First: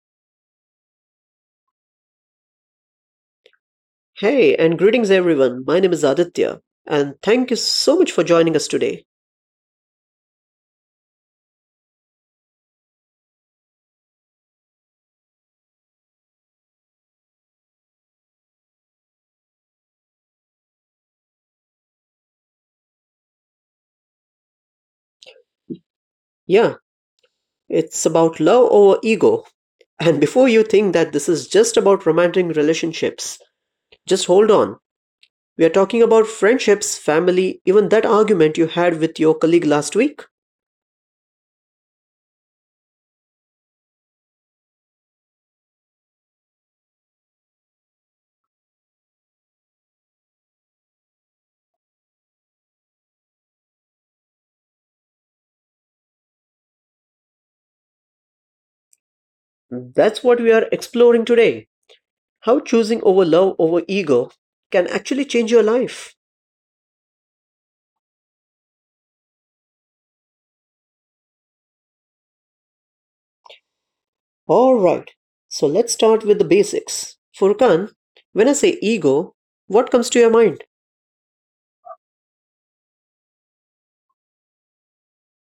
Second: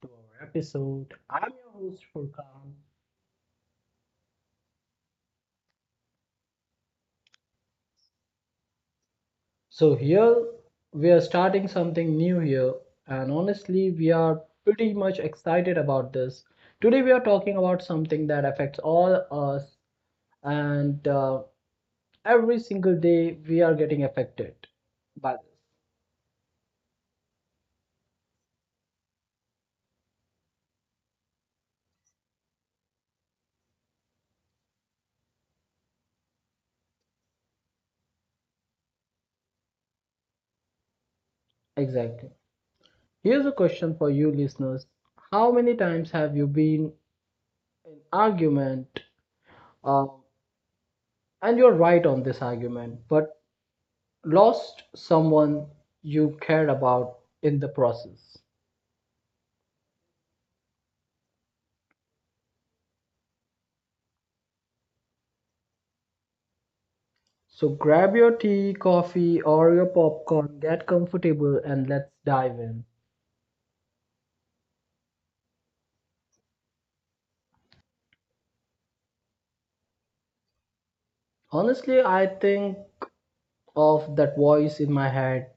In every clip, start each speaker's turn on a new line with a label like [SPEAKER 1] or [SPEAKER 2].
[SPEAKER 1] to our episode. I'm your host, Furkan.
[SPEAKER 2] Hey, and greetings everyone. My name is Aditya, and thank you so much for joining us today.
[SPEAKER 1] So, here we are starting something new here, and honestly, we are pretty much excited about this. Today, we are talking about something that affects all us, and every single day, we are getting affected by this.
[SPEAKER 2] Yeah, it's about love over ego. And before you think that this is just about romantic relationships, just hold on. We are talking about friendships, family, even that argument you had with your colleague last week.
[SPEAKER 1] Exactly. Here's a question for you, listeners: How many times have you been in argument? um, And you're right on this argument, but lost someone you cared about in the process.
[SPEAKER 2] That's what we are exploring today. How choosing over love over ego can actually change your life.
[SPEAKER 1] So grab your tea, coffee, or your popcorn, get comfortable, and let's dive in.
[SPEAKER 2] Alright, so let's start with the basics. Furkan, when I say ego, what comes to your mind?
[SPEAKER 1] Honestly, I think of that voice in my head,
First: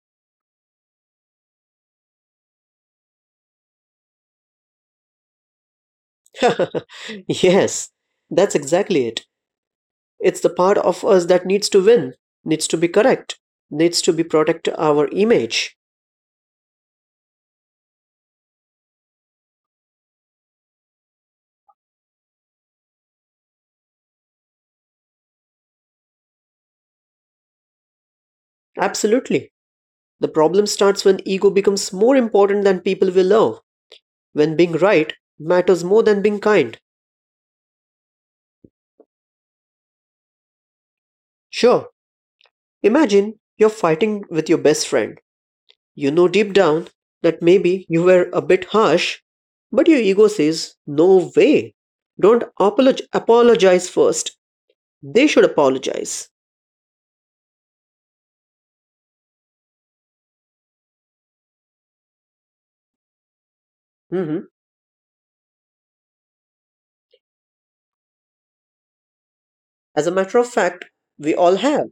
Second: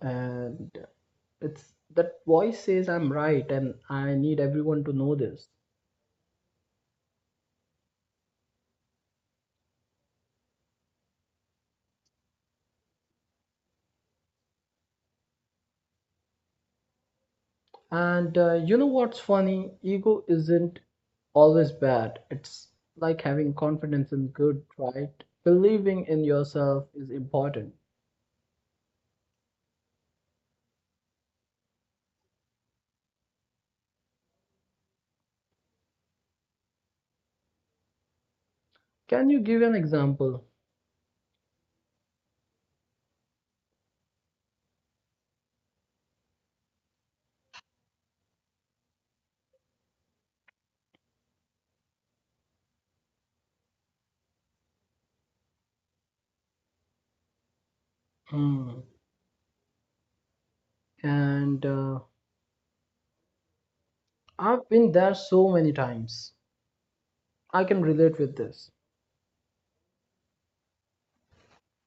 [SPEAKER 1] and it's that voice says I'm right, and I need everyone to know this.
[SPEAKER 2] Yes, that's exactly it. It's the part of us that needs to win, needs to be correct, needs to be protect our image.
[SPEAKER 1] And you know what's funny? Ego isn't always bad. It's like having confidence in good, right? Believing in yourself is important.
[SPEAKER 2] Absolutely. The problem starts when ego becomes more important than people we love, when being right matters more than being kind.
[SPEAKER 1] Can you give an example?
[SPEAKER 2] Sure, imagine you're fighting with your best friend. You know deep down that maybe you were a bit harsh, but your ego says, no way. Don't apologize first. They should apologize.
[SPEAKER 1] Hmm. And
[SPEAKER 2] Hmm.
[SPEAKER 1] I've been there so many times. I can relate with this.
[SPEAKER 2] As a matter of fact, we all have.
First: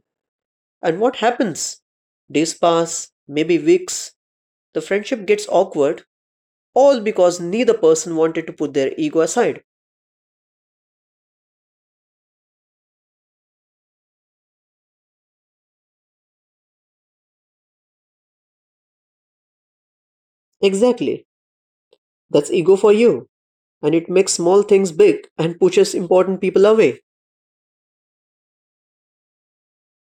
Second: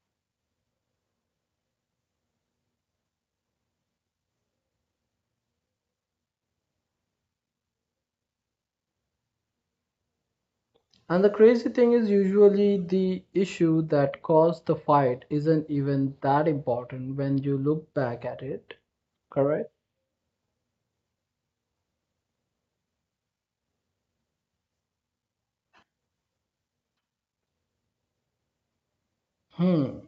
[SPEAKER 2] And what happens? Days pass, maybe weeks. The friendship gets awkward, all because neither person wanted to put their ego aside.
[SPEAKER 1] And the crazy thing is, usually the issue that caused the fight isn't even that important when you look back at it. Correct?
[SPEAKER 2] Exactly. That's ego for you. And it makes small things big and pushes important people away.
[SPEAKER 1] Hmm.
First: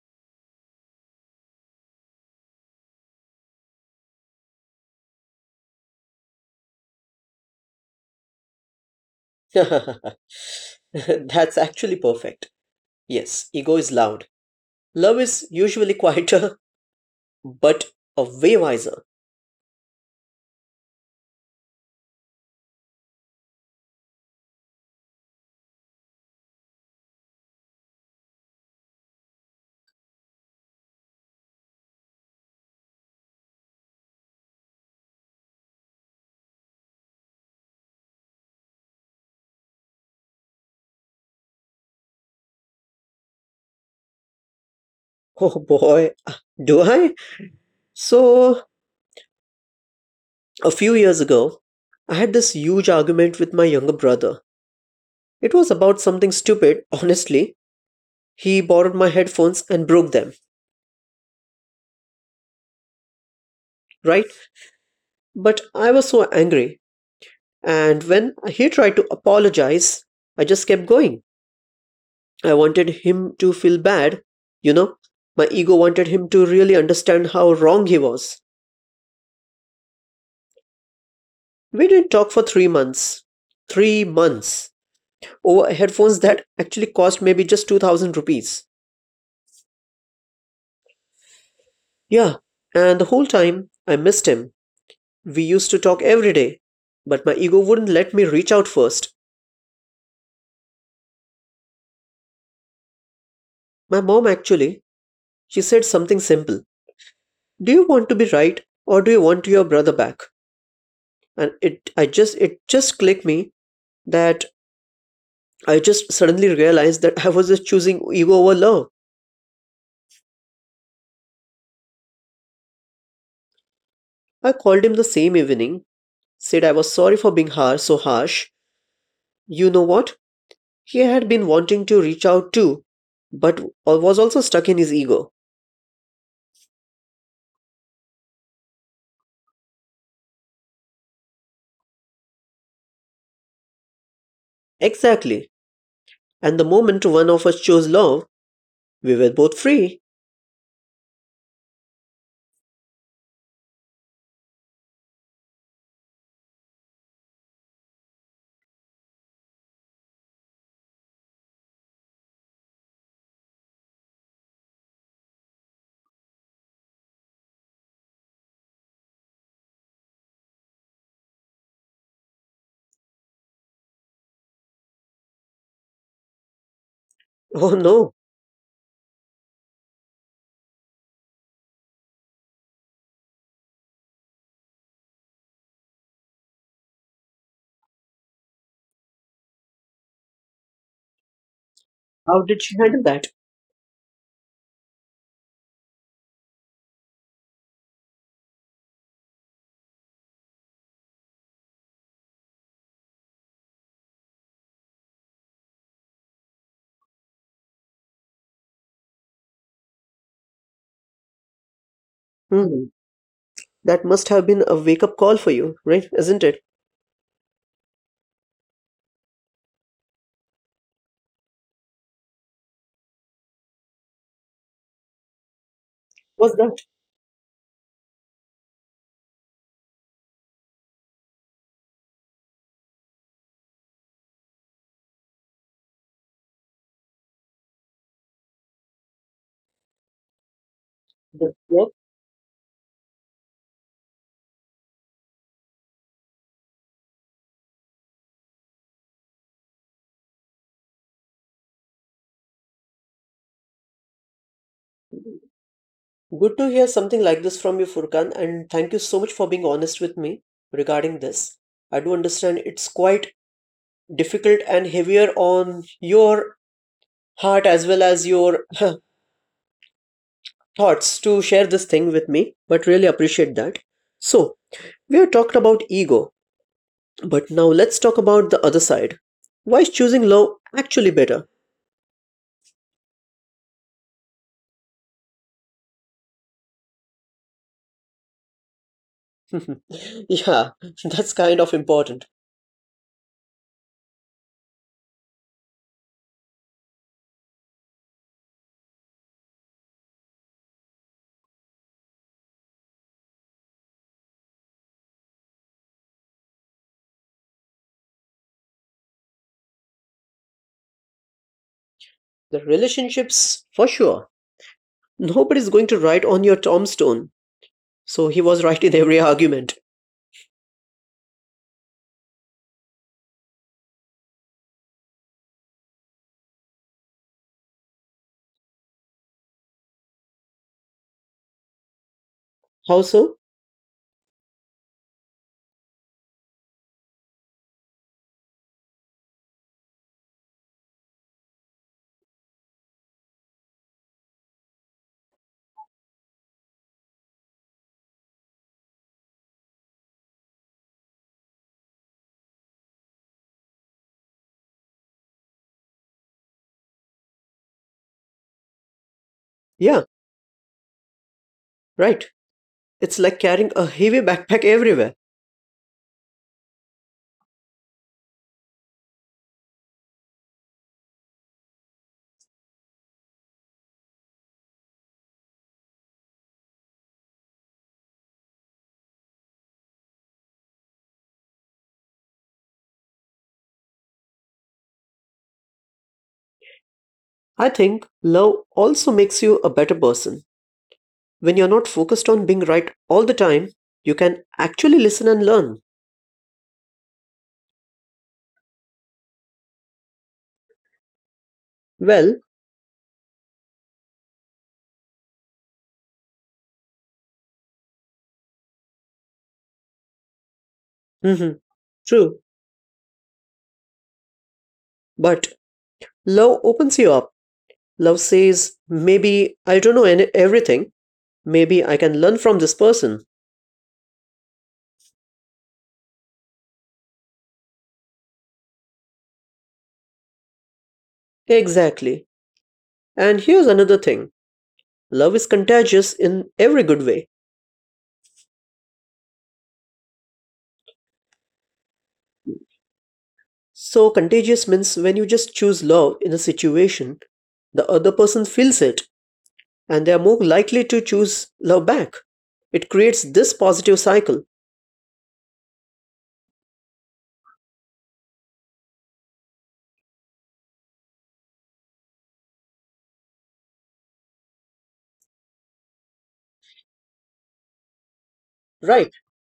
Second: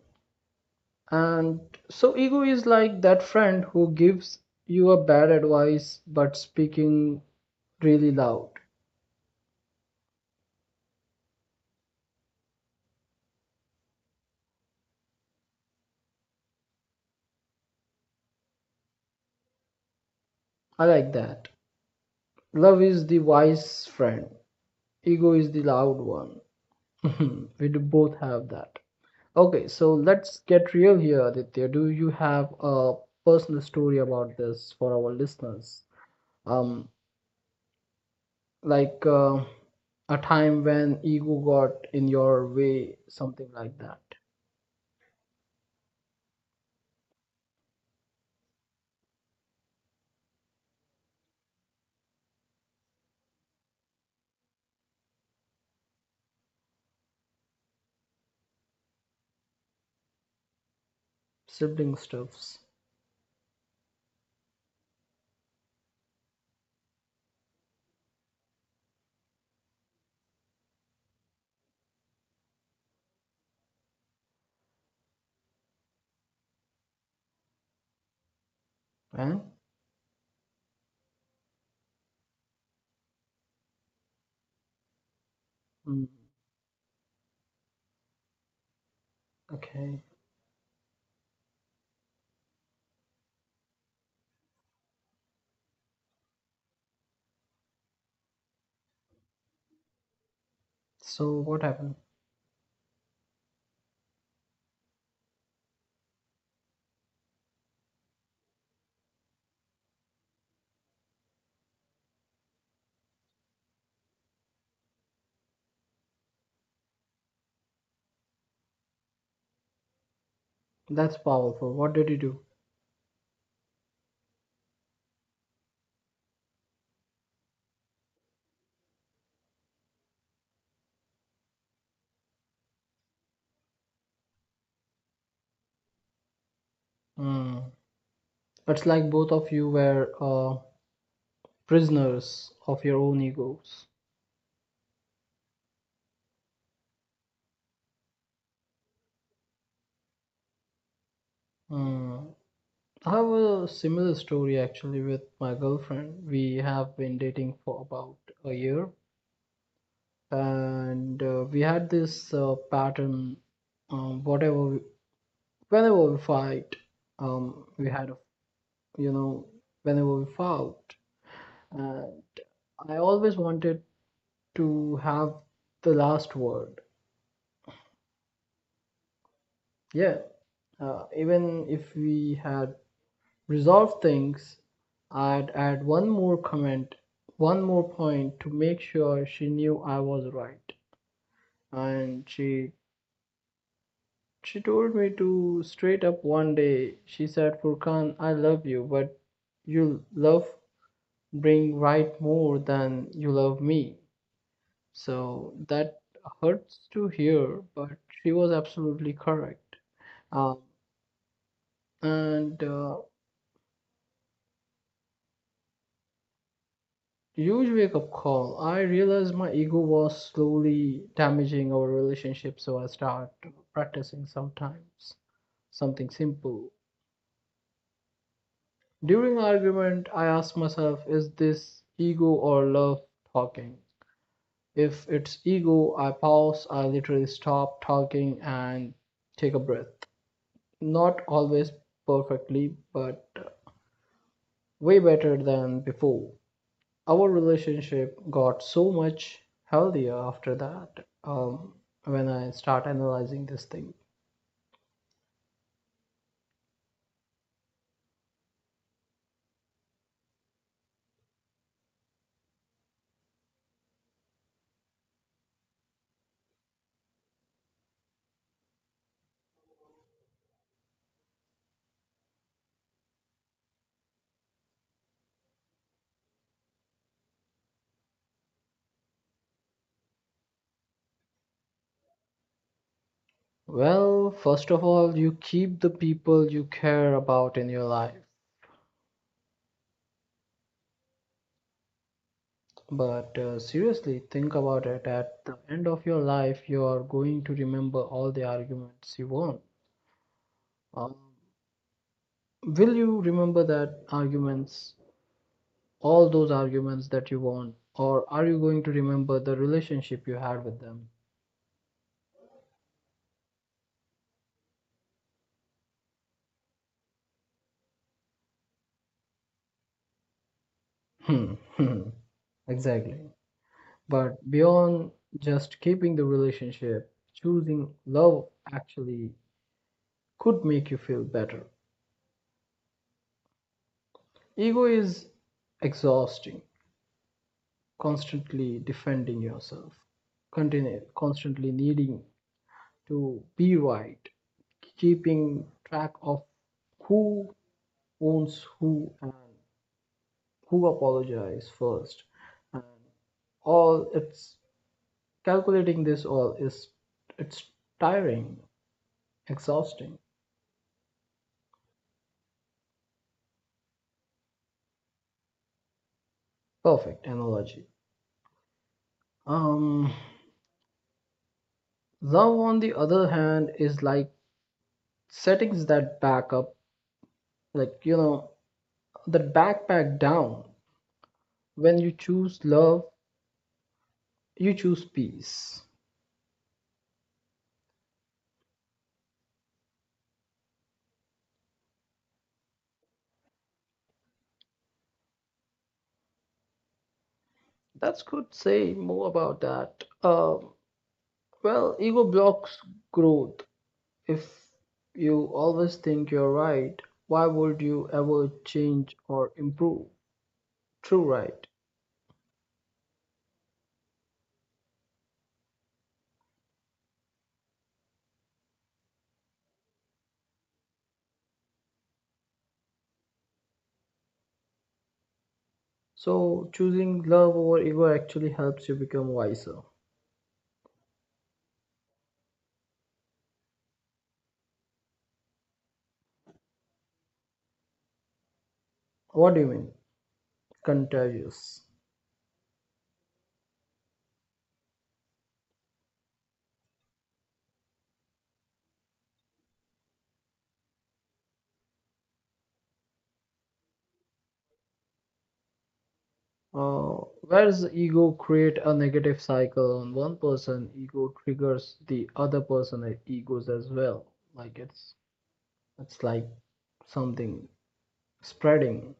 [SPEAKER 1] And so ego is like that friend who gives you a bad advice but speaking really loud.
[SPEAKER 2] That's actually perfect. Yes, ego is loud. Love is usually quieter, but a way wiser.
[SPEAKER 1] I like that. Love is the wise friend. Ego is the loud one. We do both have that. Okay, so let's get real here, Aditya. Do you have a personal story about this for our listeners? Um, like a time when ego got in your way, something like that.
[SPEAKER 2] Oh boy, do I? So, a few years ago, I had this huge argument with my younger brother. It was about something stupid, honestly. He borrowed my headphones and broke them,
[SPEAKER 1] Sibling stuffs,
[SPEAKER 2] right? But I was so angry. And when he tried to apologize, I just kept going. I wanted him to feel bad, you know? My ego wanted him to really understand how wrong he was.
[SPEAKER 1] eh?
[SPEAKER 2] We didn't talk for 3 months. 3 months. Over
[SPEAKER 1] Mm,
[SPEAKER 2] headphones that actually cost maybe just 2,000 rupees.
[SPEAKER 1] okay.
[SPEAKER 2] Yeah, and the whole time I missed him. We used to talk every day, but my ego wouldn't let me reach out first.
[SPEAKER 1] So what happened?
[SPEAKER 2] My mom actually, she said something simple. Do you want to be right or do you want your brother back? And it I just it just clicked me that I just suddenly realized that I was just choosing ego over love.
[SPEAKER 1] That's powerful. What did you do?
[SPEAKER 2] I called him the same evening, said I was sorry for being harsh, so harsh. You know what? He had been wanting to reach out too, but was also stuck in his ego.
[SPEAKER 1] Mm. It's like both of you were prisoners of your own egos.
[SPEAKER 2] Exactly. And the moment one of us chose love, we were both free.
[SPEAKER 1] Mm. I have a similar story actually with my girlfriend. We have been dating for about a year, and we had this pattern. Um, whatever, we, whenever we fight, we had a, you know, whenever we fought, uh, I always wanted to have the last word.
[SPEAKER 2] Oh no,
[SPEAKER 1] Yeah, even if we had resolved things, I'd add one more comment, one more point to make sure she knew I was right. And
[SPEAKER 2] how did she
[SPEAKER 1] she
[SPEAKER 2] handle that?
[SPEAKER 1] she told me to straight up one day. She said, "Furkan, I love you, but you love bring right more than you love me." So that hurts to hear, but she was absolutely correct. Um,
[SPEAKER 2] Hmm,
[SPEAKER 1] and
[SPEAKER 2] that must have been a wake up call for you, right? Isn't it?
[SPEAKER 1] huge wake up call. I realized my ego was slowly damaging our relationship, so I start practicing sometimes something
[SPEAKER 2] Was that?
[SPEAKER 1] simple. During argument, I ask myself, is this ego or love talking? If it's ego, I pause, I literally stop talking and take a breath. Not
[SPEAKER 2] Yeah.
[SPEAKER 1] always perfectly, but way better than before. Our relationship got so much healthier after that, when I start analyzing this thing.
[SPEAKER 2] Good to hear something like this from you, Furkan, and thank you so much for being honest with me regarding this. I do understand it's quite difficult and heavier on your heart as well as your thoughts to share this thing with me, but really appreciate that. So, we have talked about ego, but now let's talk about the other side. Why is choosing love actually better?
[SPEAKER 1] Well, first of all, you keep the people you care about in your life.
[SPEAKER 2] Yeah, that's kind of important.
[SPEAKER 1] But seriously think about it. At the end of your life, you are going to remember all the arguments you won. um, will you remember that arguments all those arguments that you won, or are you going to remember the relationship you had with them?
[SPEAKER 2] The relationships, for sure. Nobody's going to write on your tombstone. So he was right in every argument.
[SPEAKER 1] Hmm. Hmm. Exactly. But beyond just keeping the relationship, choosing love actually could make you feel better.
[SPEAKER 2] How so?
[SPEAKER 1] Ego is exhausting, constantly defending yourself, constantly needing to be right, keeping track of who owns who and who apologizes first. And all it's calculating this all is, it's tiring,
[SPEAKER 2] Yeah,
[SPEAKER 1] exhausting.
[SPEAKER 2] right. It's like carrying a heavy backpack everywhere.
[SPEAKER 1] Perfect analogy. Um, Love, on the other hand, is like settings that back up, like, that backpack down. When you choose love, you choose peace.
[SPEAKER 2] I think love also makes you a better person. When you're not focused on being right all the time, you can actually listen and learn.
[SPEAKER 1] That's good. Say more about that. Well,
[SPEAKER 2] Well,
[SPEAKER 1] ego blocks growth. If you always think you're right, why would you ever change or improve? True,
[SPEAKER 2] hmm,
[SPEAKER 1] right?
[SPEAKER 2] true. But love opens you up. Love says, maybe I don't know everything. Maybe I can learn from this person.
[SPEAKER 1] So, choosing love over ego actually helps you become wiser.
[SPEAKER 2] Exactly. And here's another thing, love is contagious in every good way.
[SPEAKER 1] What do you mean? Contagious.
[SPEAKER 2] So, contagious means when you just choose love in a situation, the other person feels it and they are more likely to choose love back. It creates this positive cycle,
[SPEAKER 1] Uh, where does ego create a negative cycle on one person? Ego triggers the other person, egos as well. Like it's like something
[SPEAKER 2] right?
[SPEAKER 1] spreading.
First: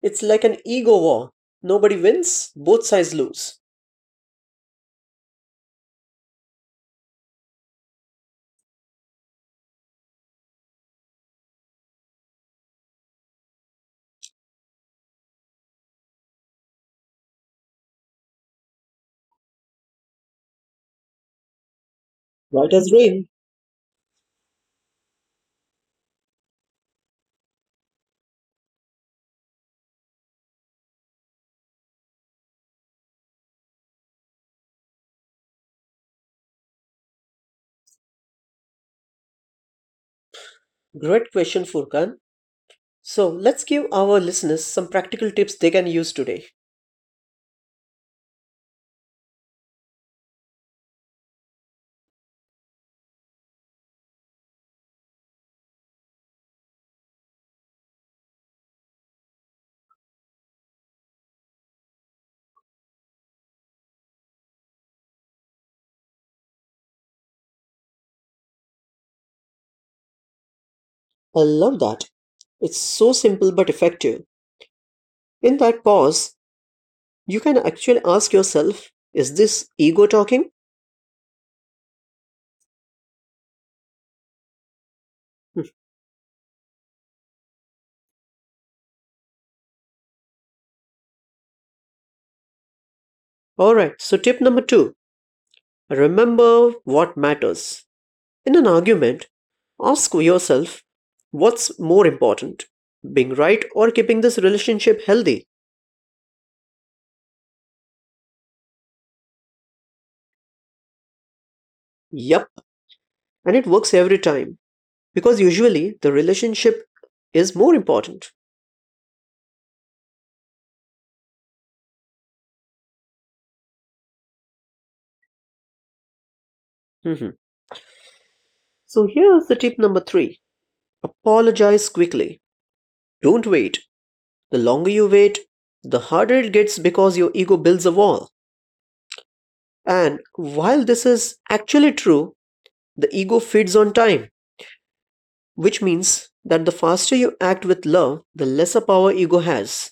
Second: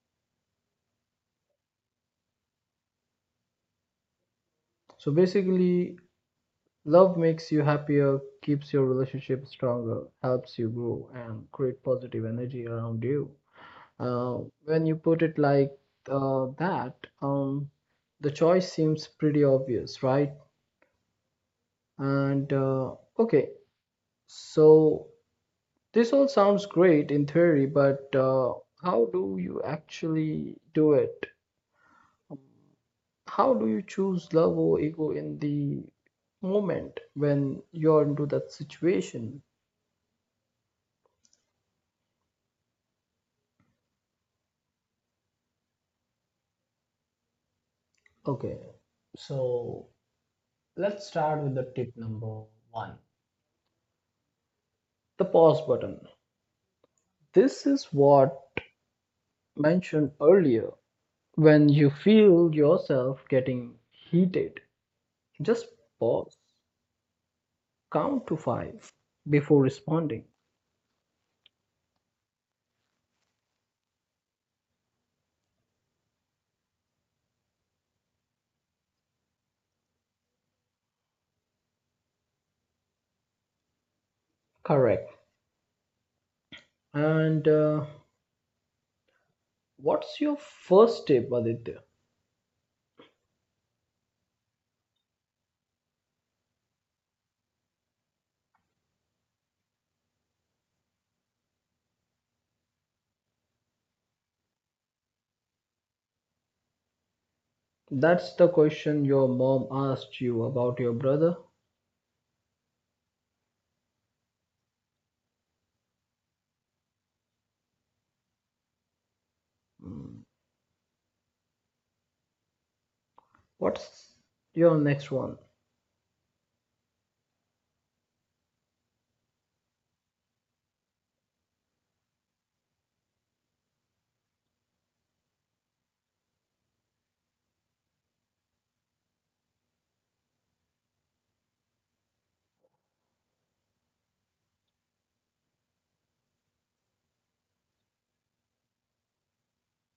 [SPEAKER 2] It's like an ego war. Nobody wins, both sides lose.
[SPEAKER 1] So basically, love makes you happier, keeps your relationship stronger, helps you grow, and create positive energy around you. Uh, when you put it like that, um, the choice seems pretty obvious, right? And
[SPEAKER 2] Right as rain.
[SPEAKER 1] okay, so this all sounds great in theory, but how do you actually do it? How do you choose love or ego in the moment when you're into that situation?
[SPEAKER 2] Great question, Furkan. So let's give our listeners some practical tips they can use today.
[SPEAKER 1] Okay, so let's start with the tip number one. The pause button. This is what mentioned earlier. When you feel yourself getting heated, just pause, count to five before responding.
[SPEAKER 2] I love that. It's so simple but effective. In that pause, you can actually ask yourself, is this ego talking?
[SPEAKER 1] Correct.
[SPEAKER 2] Hmm.
[SPEAKER 1] And what's your first tip, Aditya?
[SPEAKER 2] All right, so tip number two, remember what matters. In an argument, ask yourself, what's more important, being right or keeping this relationship healthy?
[SPEAKER 1] That's the question your mom asked you about your brother.
[SPEAKER 2] Yep, and it works every time because usually the relationship is more important.
[SPEAKER 1] Hmm. What's your next one?
[SPEAKER 2] Mm-hmm. So here's the tip number three, apologize quickly. Don't wait. The longer you wait, the harder it gets because your ego builds a wall. And while this is actually true, the ego feeds on time, which means that the faster you act with love, the lesser power ego has.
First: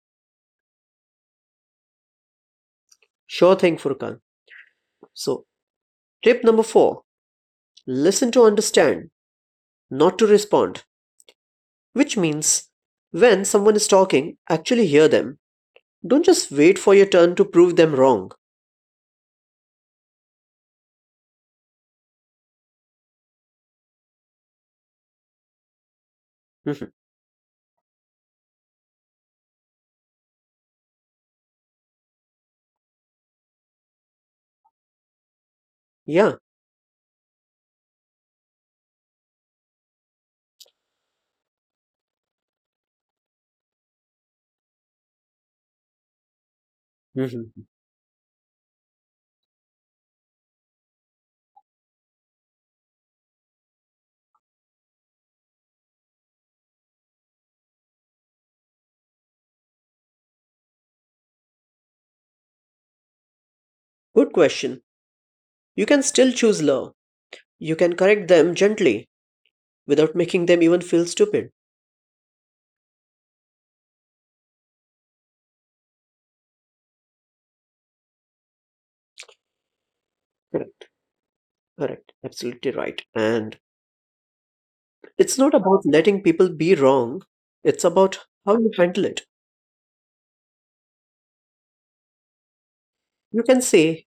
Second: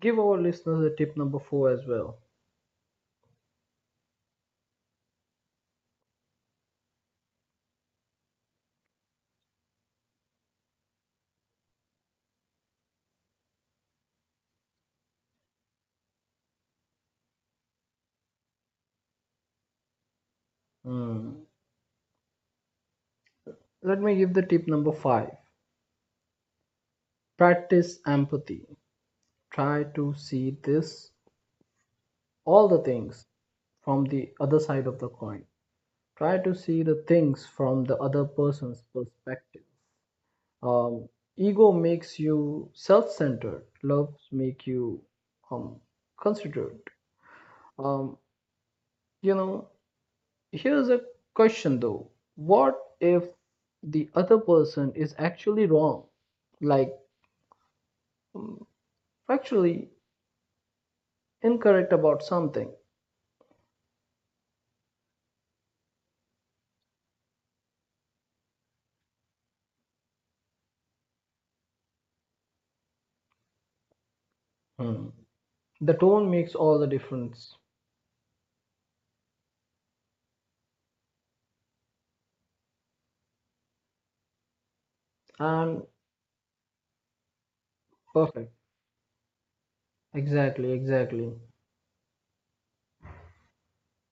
[SPEAKER 1] Give our listeners a tip number four as well.
[SPEAKER 2] Sure thing, Furkan. So, tip number four, listen to understand, not to respond. Which means, when someone is talking, actually hear them. Don't just wait for your turn to prove them wrong.
[SPEAKER 1] Hmm. Let me give the tip number five.
[SPEAKER 2] Mhm.
[SPEAKER 1] Practice empathy. Try to see this, all the things from the other side of the coin. Try
[SPEAKER 2] Yeah.
[SPEAKER 1] to see the things from the other person's perspective. um, Ego makes you self-centered. Loves make you um, considerate.
[SPEAKER 2] Mhm.
[SPEAKER 1] um, you know Here's a question though: what if the other person is actually wrong, like factually incorrect about something?
[SPEAKER 2] Good question. You can still choose love. You can correct them gently without making them even feel stupid.
[SPEAKER 1] Hmm. The tone makes all the difference.
[SPEAKER 2] Correct. Correct. Absolutely right. And it's not
[SPEAKER 1] And.
[SPEAKER 2] about letting people be wrong. It's about
[SPEAKER 1] Perfect.
[SPEAKER 2] how you handle it.
[SPEAKER 1] Exactly, exactly.
[SPEAKER 2] You can say,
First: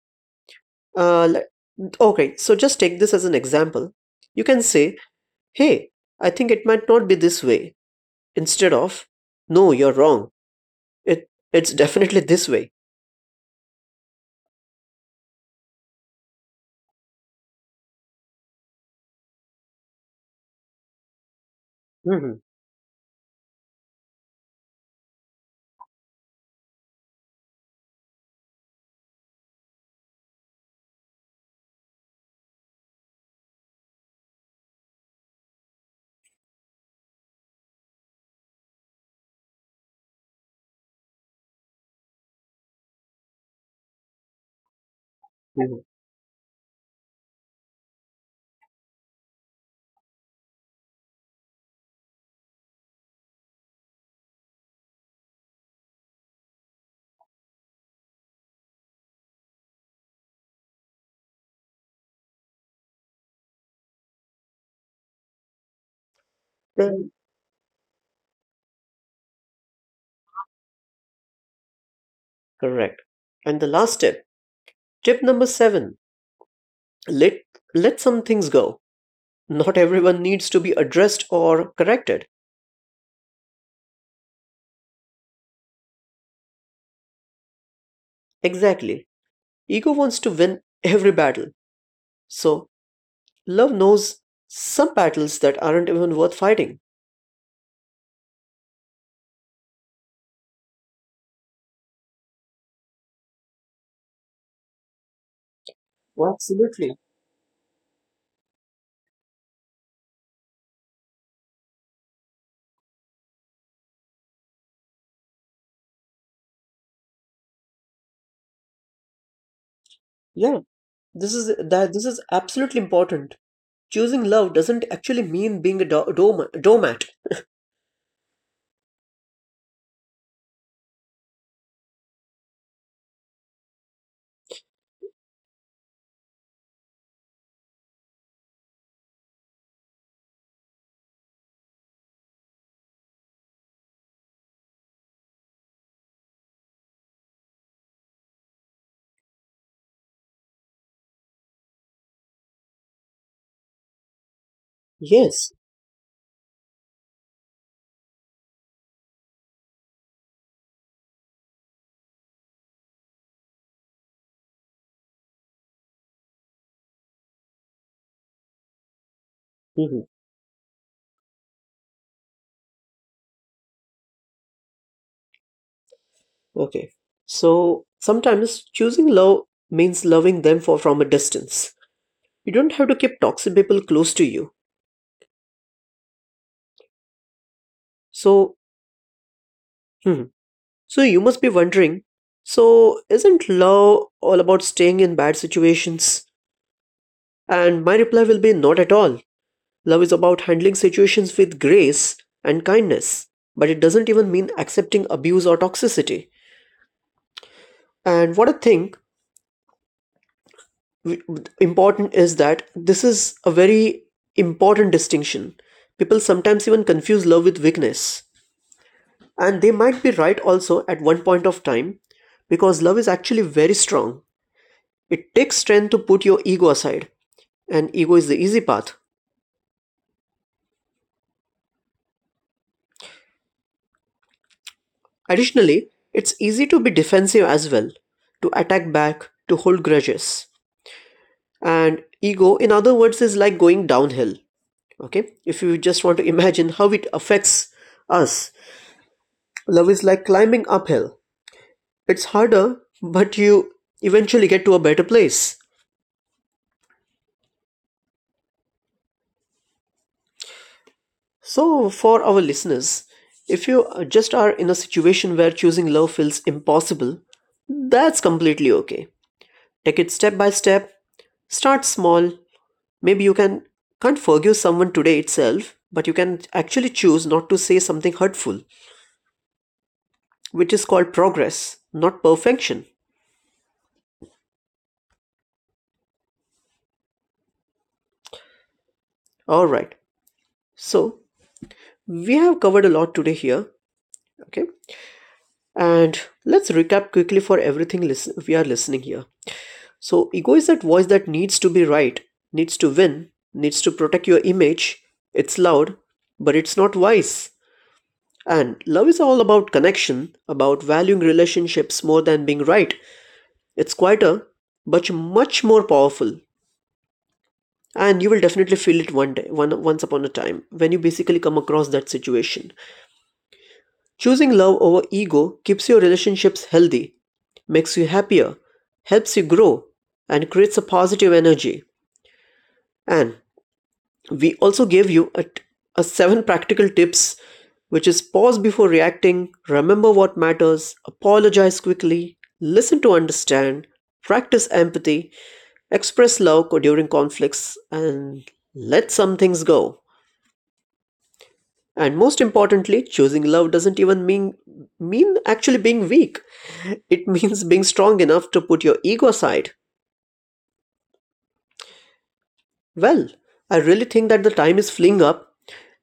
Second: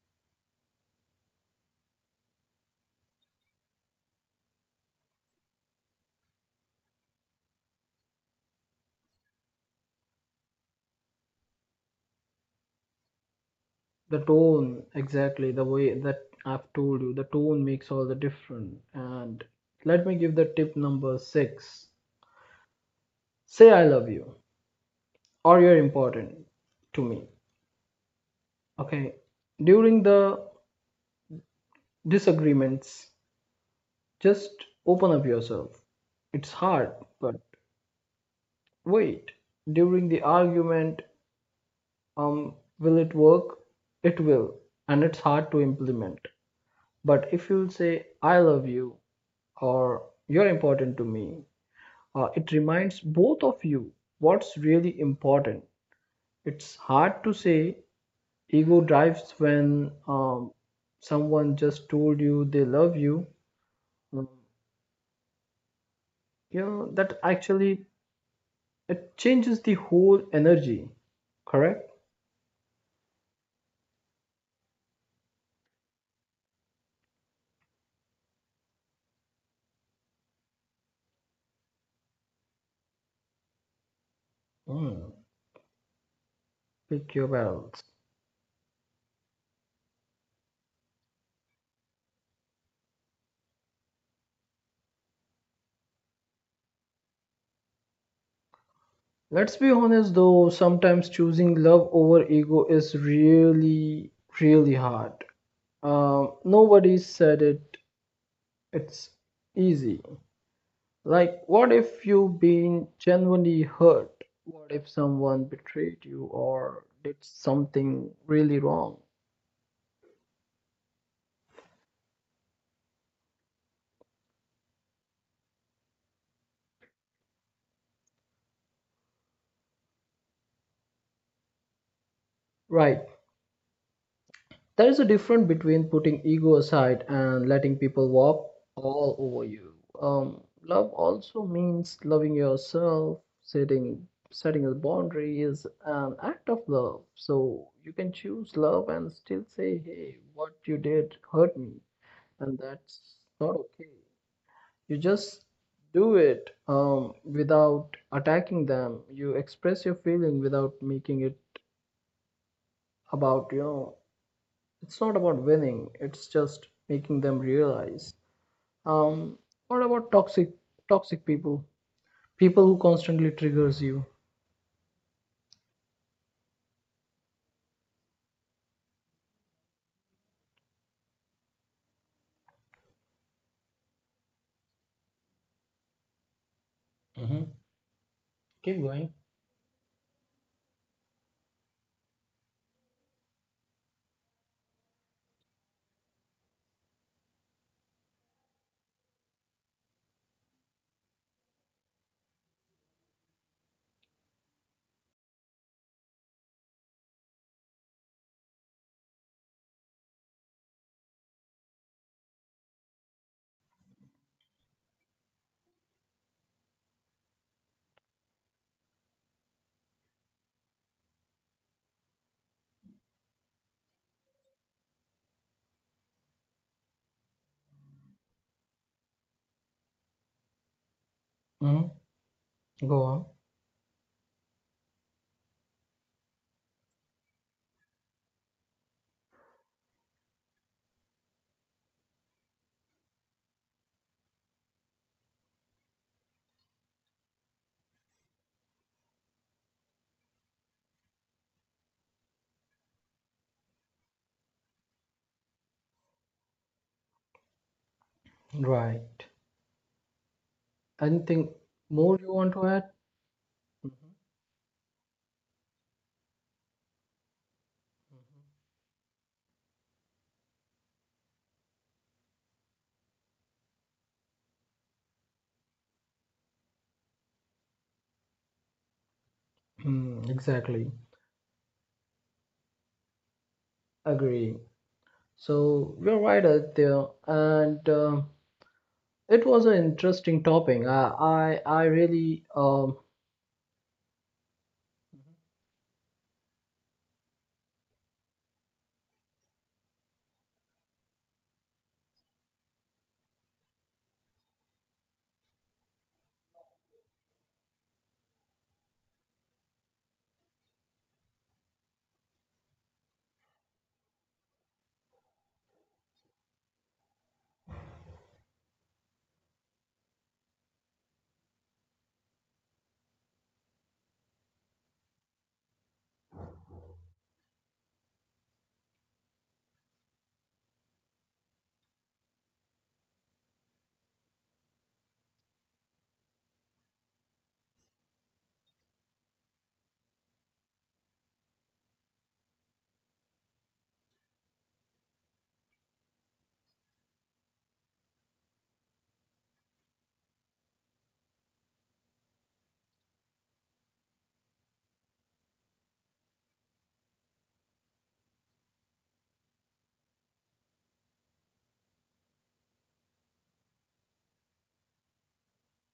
[SPEAKER 2] uh, le- okay, so just take this as an example. You can say, hey, I think it might not be this way. Instead of, "No, you're wrong. It's definitely this way."
[SPEAKER 1] The tone, exactly the way that I've told you, the tone makes all the difference. And let me give the tip number six.
[SPEAKER 2] Mhm,
[SPEAKER 1] Say I love you or you're important to me. Okay. During the disagreements, just open up yourself. It's hard, but wait. During the argument, will it work? It will, and it's hard to
[SPEAKER 2] mhm.
[SPEAKER 1] implement. But if you'll say, I love you, or you're important to me, it reminds both of you what's really important. It's hard to say ego drives when someone just told you they love you. Um,
[SPEAKER 2] Then
[SPEAKER 1] that actually it changes the whole energy, correct?
[SPEAKER 2] correct. And the last tip, tip number 7, let let some things go. Not everyone needs to be addressed or corrected.
[SPEAKER 1] Mm. Pick your battles.
[SPEAKER 2] Exactly. Ego wants to win every battle. So, love knows some battles that aren't even worth fighting.
[SPEAKER 1] Let's be honest though, sometimes choosing love over ego is really, really hard.
[SPEAKER 2] Well, absolutely.
[SPEAKER 1] Nobody said it. It's easy. Like, what if you've been genuinely hurt? What if someone betrayed you or did something really wrong?
[SPEAKER 2] Yeah, this is that. This is absolutely important. Choosing love doesn't actually mean being a doormat.
[SPEAKER 1] Right. There is a difference between putting ego aside and letting people walk all over you. Love also means loving yourself. Setting a boundary is an act of love. So you can choose love and still say, "Hey, what you did hurt me," and that's not okay. You just
[SPEAKER 2] Yes,
[SPEAKER 1] do it without attacking them. You express your feeling without making it about, it's not about winning, it's just making them realize um what
[SPEAKER 2] mhm.
[SPEAKER 1] about toxic, toxic people people who constantly triggers you?
[SPEAKER 2] Okay. So sometimes choosing love means loving them for from a distance. You don't have to keep toxic people close to you.
[SPEAKER 1] Hmm.
[SPEAKER 2] So,
[SPEAKER 1] Keep going.
[SPEAKER 2] hmm. So you must be wondering, so isn't love all about staying in bad situations? And my reply will be not at all. Love is about handling situations with grace and kindness, but it doesn't even mean accepting abuse or toxicity. And what I think important is that this is a very important distinction. People sometimes even confuse love with weakness. And they might be right also at one point of time because love is actually very strong. It takes strength to put your ego aside, and ego is the easy path.
[SPEAKER 1] Hmm. Go on.
[SPEAKER 2] Additionally, it's easy to be defensive as well, to attack back, to hold grudges. And ego, in other words, is like going downhill. Okay, if you just want to imagine how it affects us. Love is like climbing uphill. It's harder, but you eventually get to a better place.
[SPEAKER 1] Right. Anything
[SPEAKER 2] So,
[SPEAKER 1] more
[SPEAKER 2] for
[SPEAKER 1] you
[SPEAKER 2] our
[SPEAKER 1] want to add?
[SPEAKER 2] listeners, if you just are in a situation where choosing love feels impossible, that's completely okay. Take it step by step, start small. Maybe you can't forgive someone today itself, but you can actually choose not to say something hurtful,
[SPEAKER 1] Hmm,
[SPEAKER 2] which is
[SPEAKER 1] exactly.
[SPEAKER 2] called progress, not perfection.
[SPEAKER 1] Agree. So you're right out there, and it
[SPEAKER 2] All
[SPEAKER 1] was an
[SPEAKER 2] right.
[SPEAKER 1] interesting topic.
[SPEAKER 2] So,
[SPEAKER 1] I, I, I
[SPEAKER 2] we
[SPEAKER 1] really
[SPEAKER 2] have covered a lot today here, okay? And let's recap quickly for everything we are listening here. So, ego is that voice that needs to be right, needs to win, needs to protect your image. It's loud, but it's not wise. And love is all about connection, about valuing relationships more than being right. It's quieter, but much more powerful. And you will definitely feel it one day, one, once upon a time, when you basically come across that situation. Choosing love over ego keeps your relationships healthy, makes you happier, helps you grow, and creates a positive energy. And we also gave you a seven practical tips, which is pause before reacting, remember what matters, apologize quickly, listen to understand, practice empathy, express love during conflicts, and let some things go. And most importantly, choosing love doesn't even mean actually being weak. It means being strong enough to put your ego aside. Well, I really think that the time is fleeing up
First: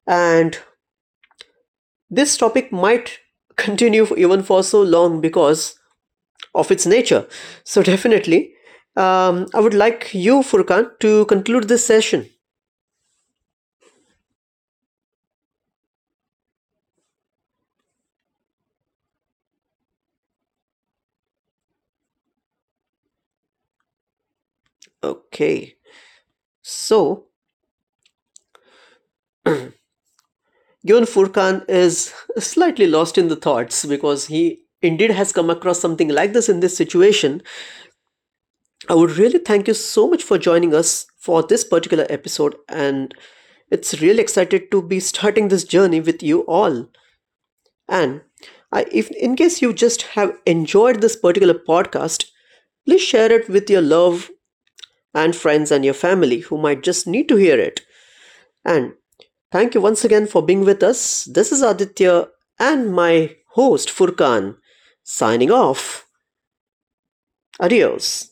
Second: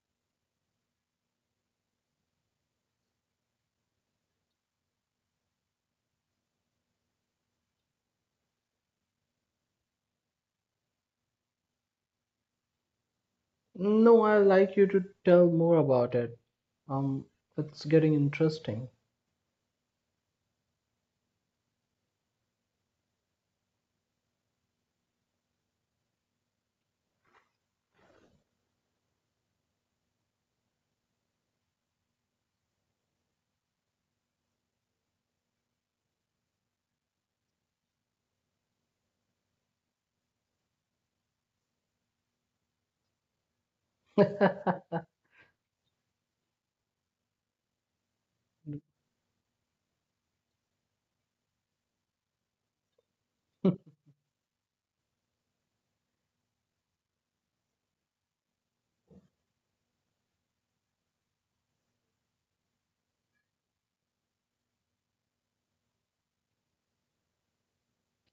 [SPEAKER 2] and this topic might continue even for so long because of its nature. So definitely, I would like you, Furkan, to conclude this session.
[SPEAKER 1] no, I like you to tell more about it. Um, it's getting interesting.
[SPEAKER 2] Okay. So, given Furkan is slightly lost in the thoughts because he indeed has come across something like this in this situation, I would really thank you so much for joining us for this particular episode. And it's really excited to be
[SPEAKER 1] Right.
[SPEAKER 2] starting this journey with you all. And if in case you just have enjoyed this particular podcast, please share it with your love and friends and your family who might just need to hear it. And thank you once again for being with us. This is Aditya and my host Furkan signing off. Adios.